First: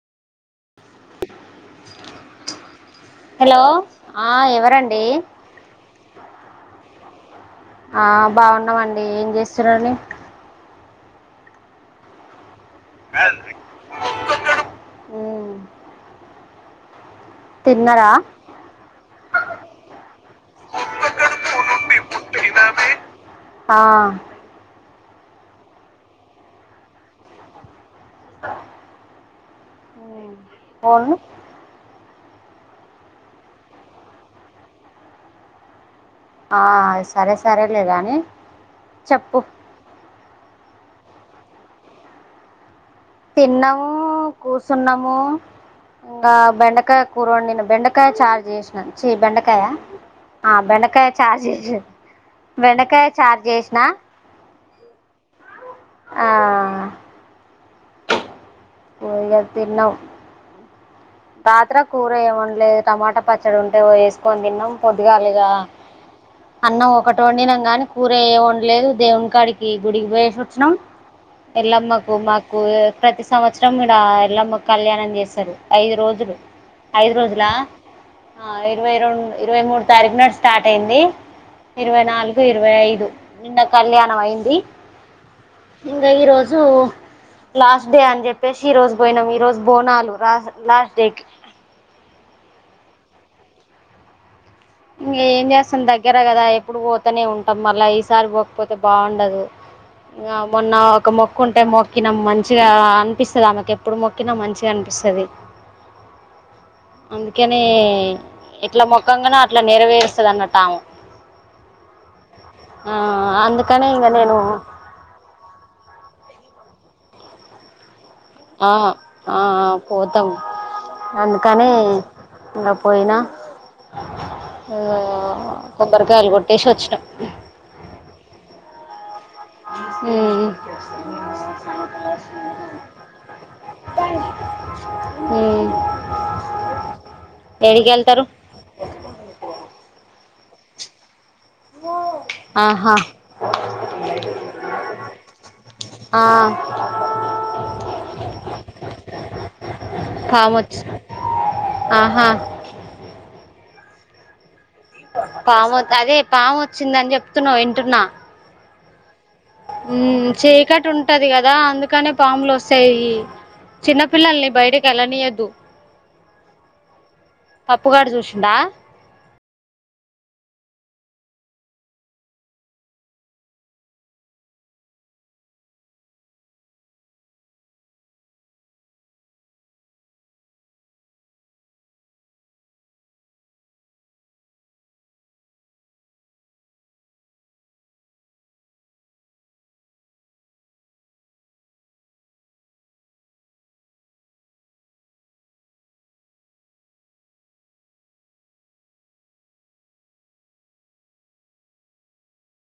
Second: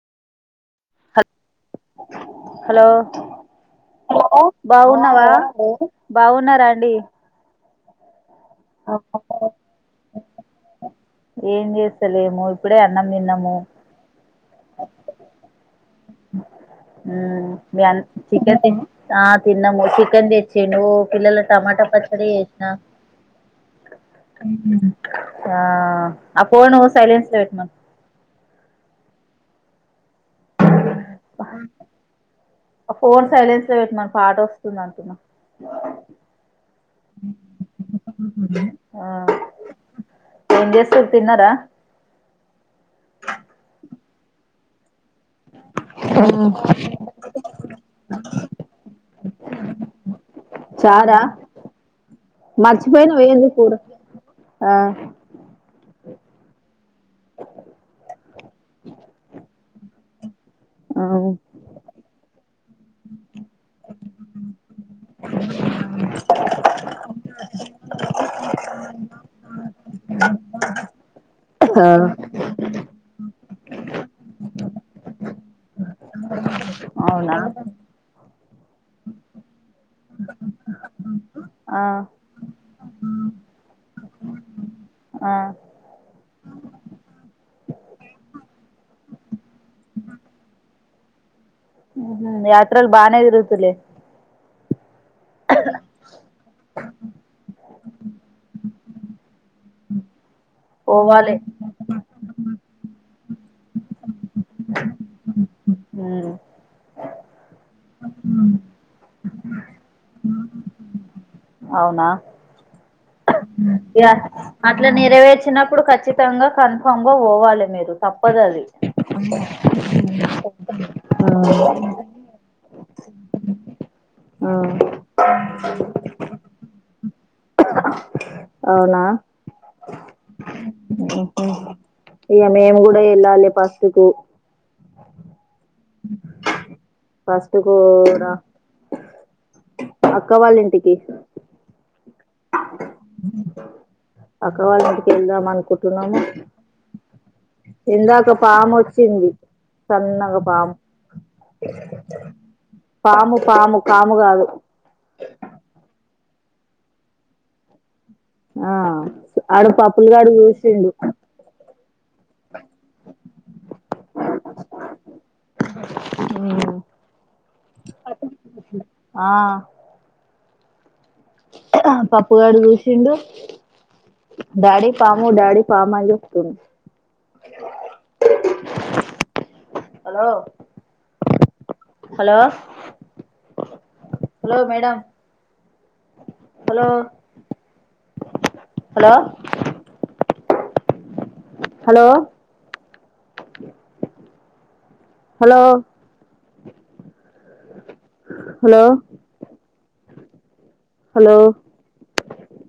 hello hello ఆ ఎవరండి బాగున్నావా బాగున్నారా అండి ఆ బాగున్నామండి ఏం చేస్తునర్రు అండి ఏం చేస్తలేము ఇప్పుడే అన్నం తిన్నాము ఊ [unintelligible] హూ మీ అంద తిన్నరా చికెన్ పే ఆ తిన్నామ్ము చికెన్ తెచ్చిండు పిల్లల టమాటా పచ్చడి చేసిన ఆ ఆ ఆ పోను సైలెన్స్ లో పేటన పోను ఫోన్ సైలెన్స్ లో పెట్టమను పాట వస్తుంది అంటున్నా ఆ సరే సరే లే గాని ఆ చెప్పు ఏం చేస్తుర్రు తిన్నరా తిన్నాము కూసున్నాము ఇంకా బెండకాయ కోరండిన బెండకాయ చారు చేసిన చి బెండకాయ ఆ బెండకాయ చార్ చేసిర్ర్ మర్చిపోయినవేంది కూర ఆ ఆ ఇగ తిన్నం రాత్ర కూర ఏమండలేదు టమాటా పచ్చడి ఉంటేవ వేసుకొని తిన్నాం పొద్దుగాలిగా అన్నం ఒకటి వండినాం గానీ కూర ఏం వండలేదు దేవునికాడికి గుడికి పోయేసి వచ్చినాం ఎల్లమ్మకు మాకు ప్రతి సంవత్సరం ఇడ ఎల్లమ్మకు కళ్యాణం చేస్తారు ఐదు రోజులు ఐదు అవునా రోజులా ఆ ఇరవై రెండు ఇరవై మూడు తారీఖు నాటి స్టార్ట్ అయింది ఆ ఇరవై నాలుగు ఇరవై ఐదు నిన్న కళ్యాణం అయింది ఆ ఇంగా ఈరోజు లాస్ట్ డే అని చెప్పేసి ఈ రోజు పోయినాం ఈ రోజు బోనాలు లాస్ లాస్ట్ డే కి యాత్రలు బానే ఇరుతులే ఇగ ఏం చేస్తాం దగ్గర కదా ఎప్పుడు పోతనే ఉంటాం మళ్ళా ఈసారి పోకపో అ బాగుండదు ఆ మొన్న ఒక పోవాలి మొక్కు ఉంటే మొక్కిన మంచిగా అనిపిస్తది ఆమెకు ఎప్పుడు మొక్కినా మంచిగా అనిపిస్తది ఉమ్ కని ఇట్లా మొక్కంగానే అట్లా నెరవేరుస్తది అన్నట్టుఆమె అవునా ఆ అందుకనేే ఇకా నేను ఇట్లా నెరవేర్చినప్పుడు ఖచ్చితంగా కన్ఫామ్ గా పోవాలి మీరు తప్పదు అది ఆ ఆ పోతాం ఇకా పోయినా ఆ కొబ్బరికాయలు కొట్టేసి వచ్చిన అవునా ఉ వెళ్లాలి ఫస్ట్ కు ఉ ఫస్ట్ కూడా అక్క వాళ్ళ ఇంటికి ఆహా అక్క వాళ్ళ ఇంటికి వెళ్దాం అనుకుంటున్నాము ఆ ఇందాక పాము వచ్చింది సన్నగా పాము ఆహా పాము పాము కాము కాదు పాము అదే పాము వచ్చిందని చెప్తున్నావు వింటున్నా ఆ ఆడు హ్మ్ పప్పులుగాడు చీకటి చూసిండు ఉంటది కదా అందుకనే పాములు వస్తాయి చిన్నపిల్లల్ని బయటకి ఎళ్ళనీయద్దు పప్పుగాడు చూసిండా ఆ పప్పుగాడు చూసిండు డాడీ పాము డాడీ పాము అని చెప్పింది hello hello hello madam hello hello hello hello hello hello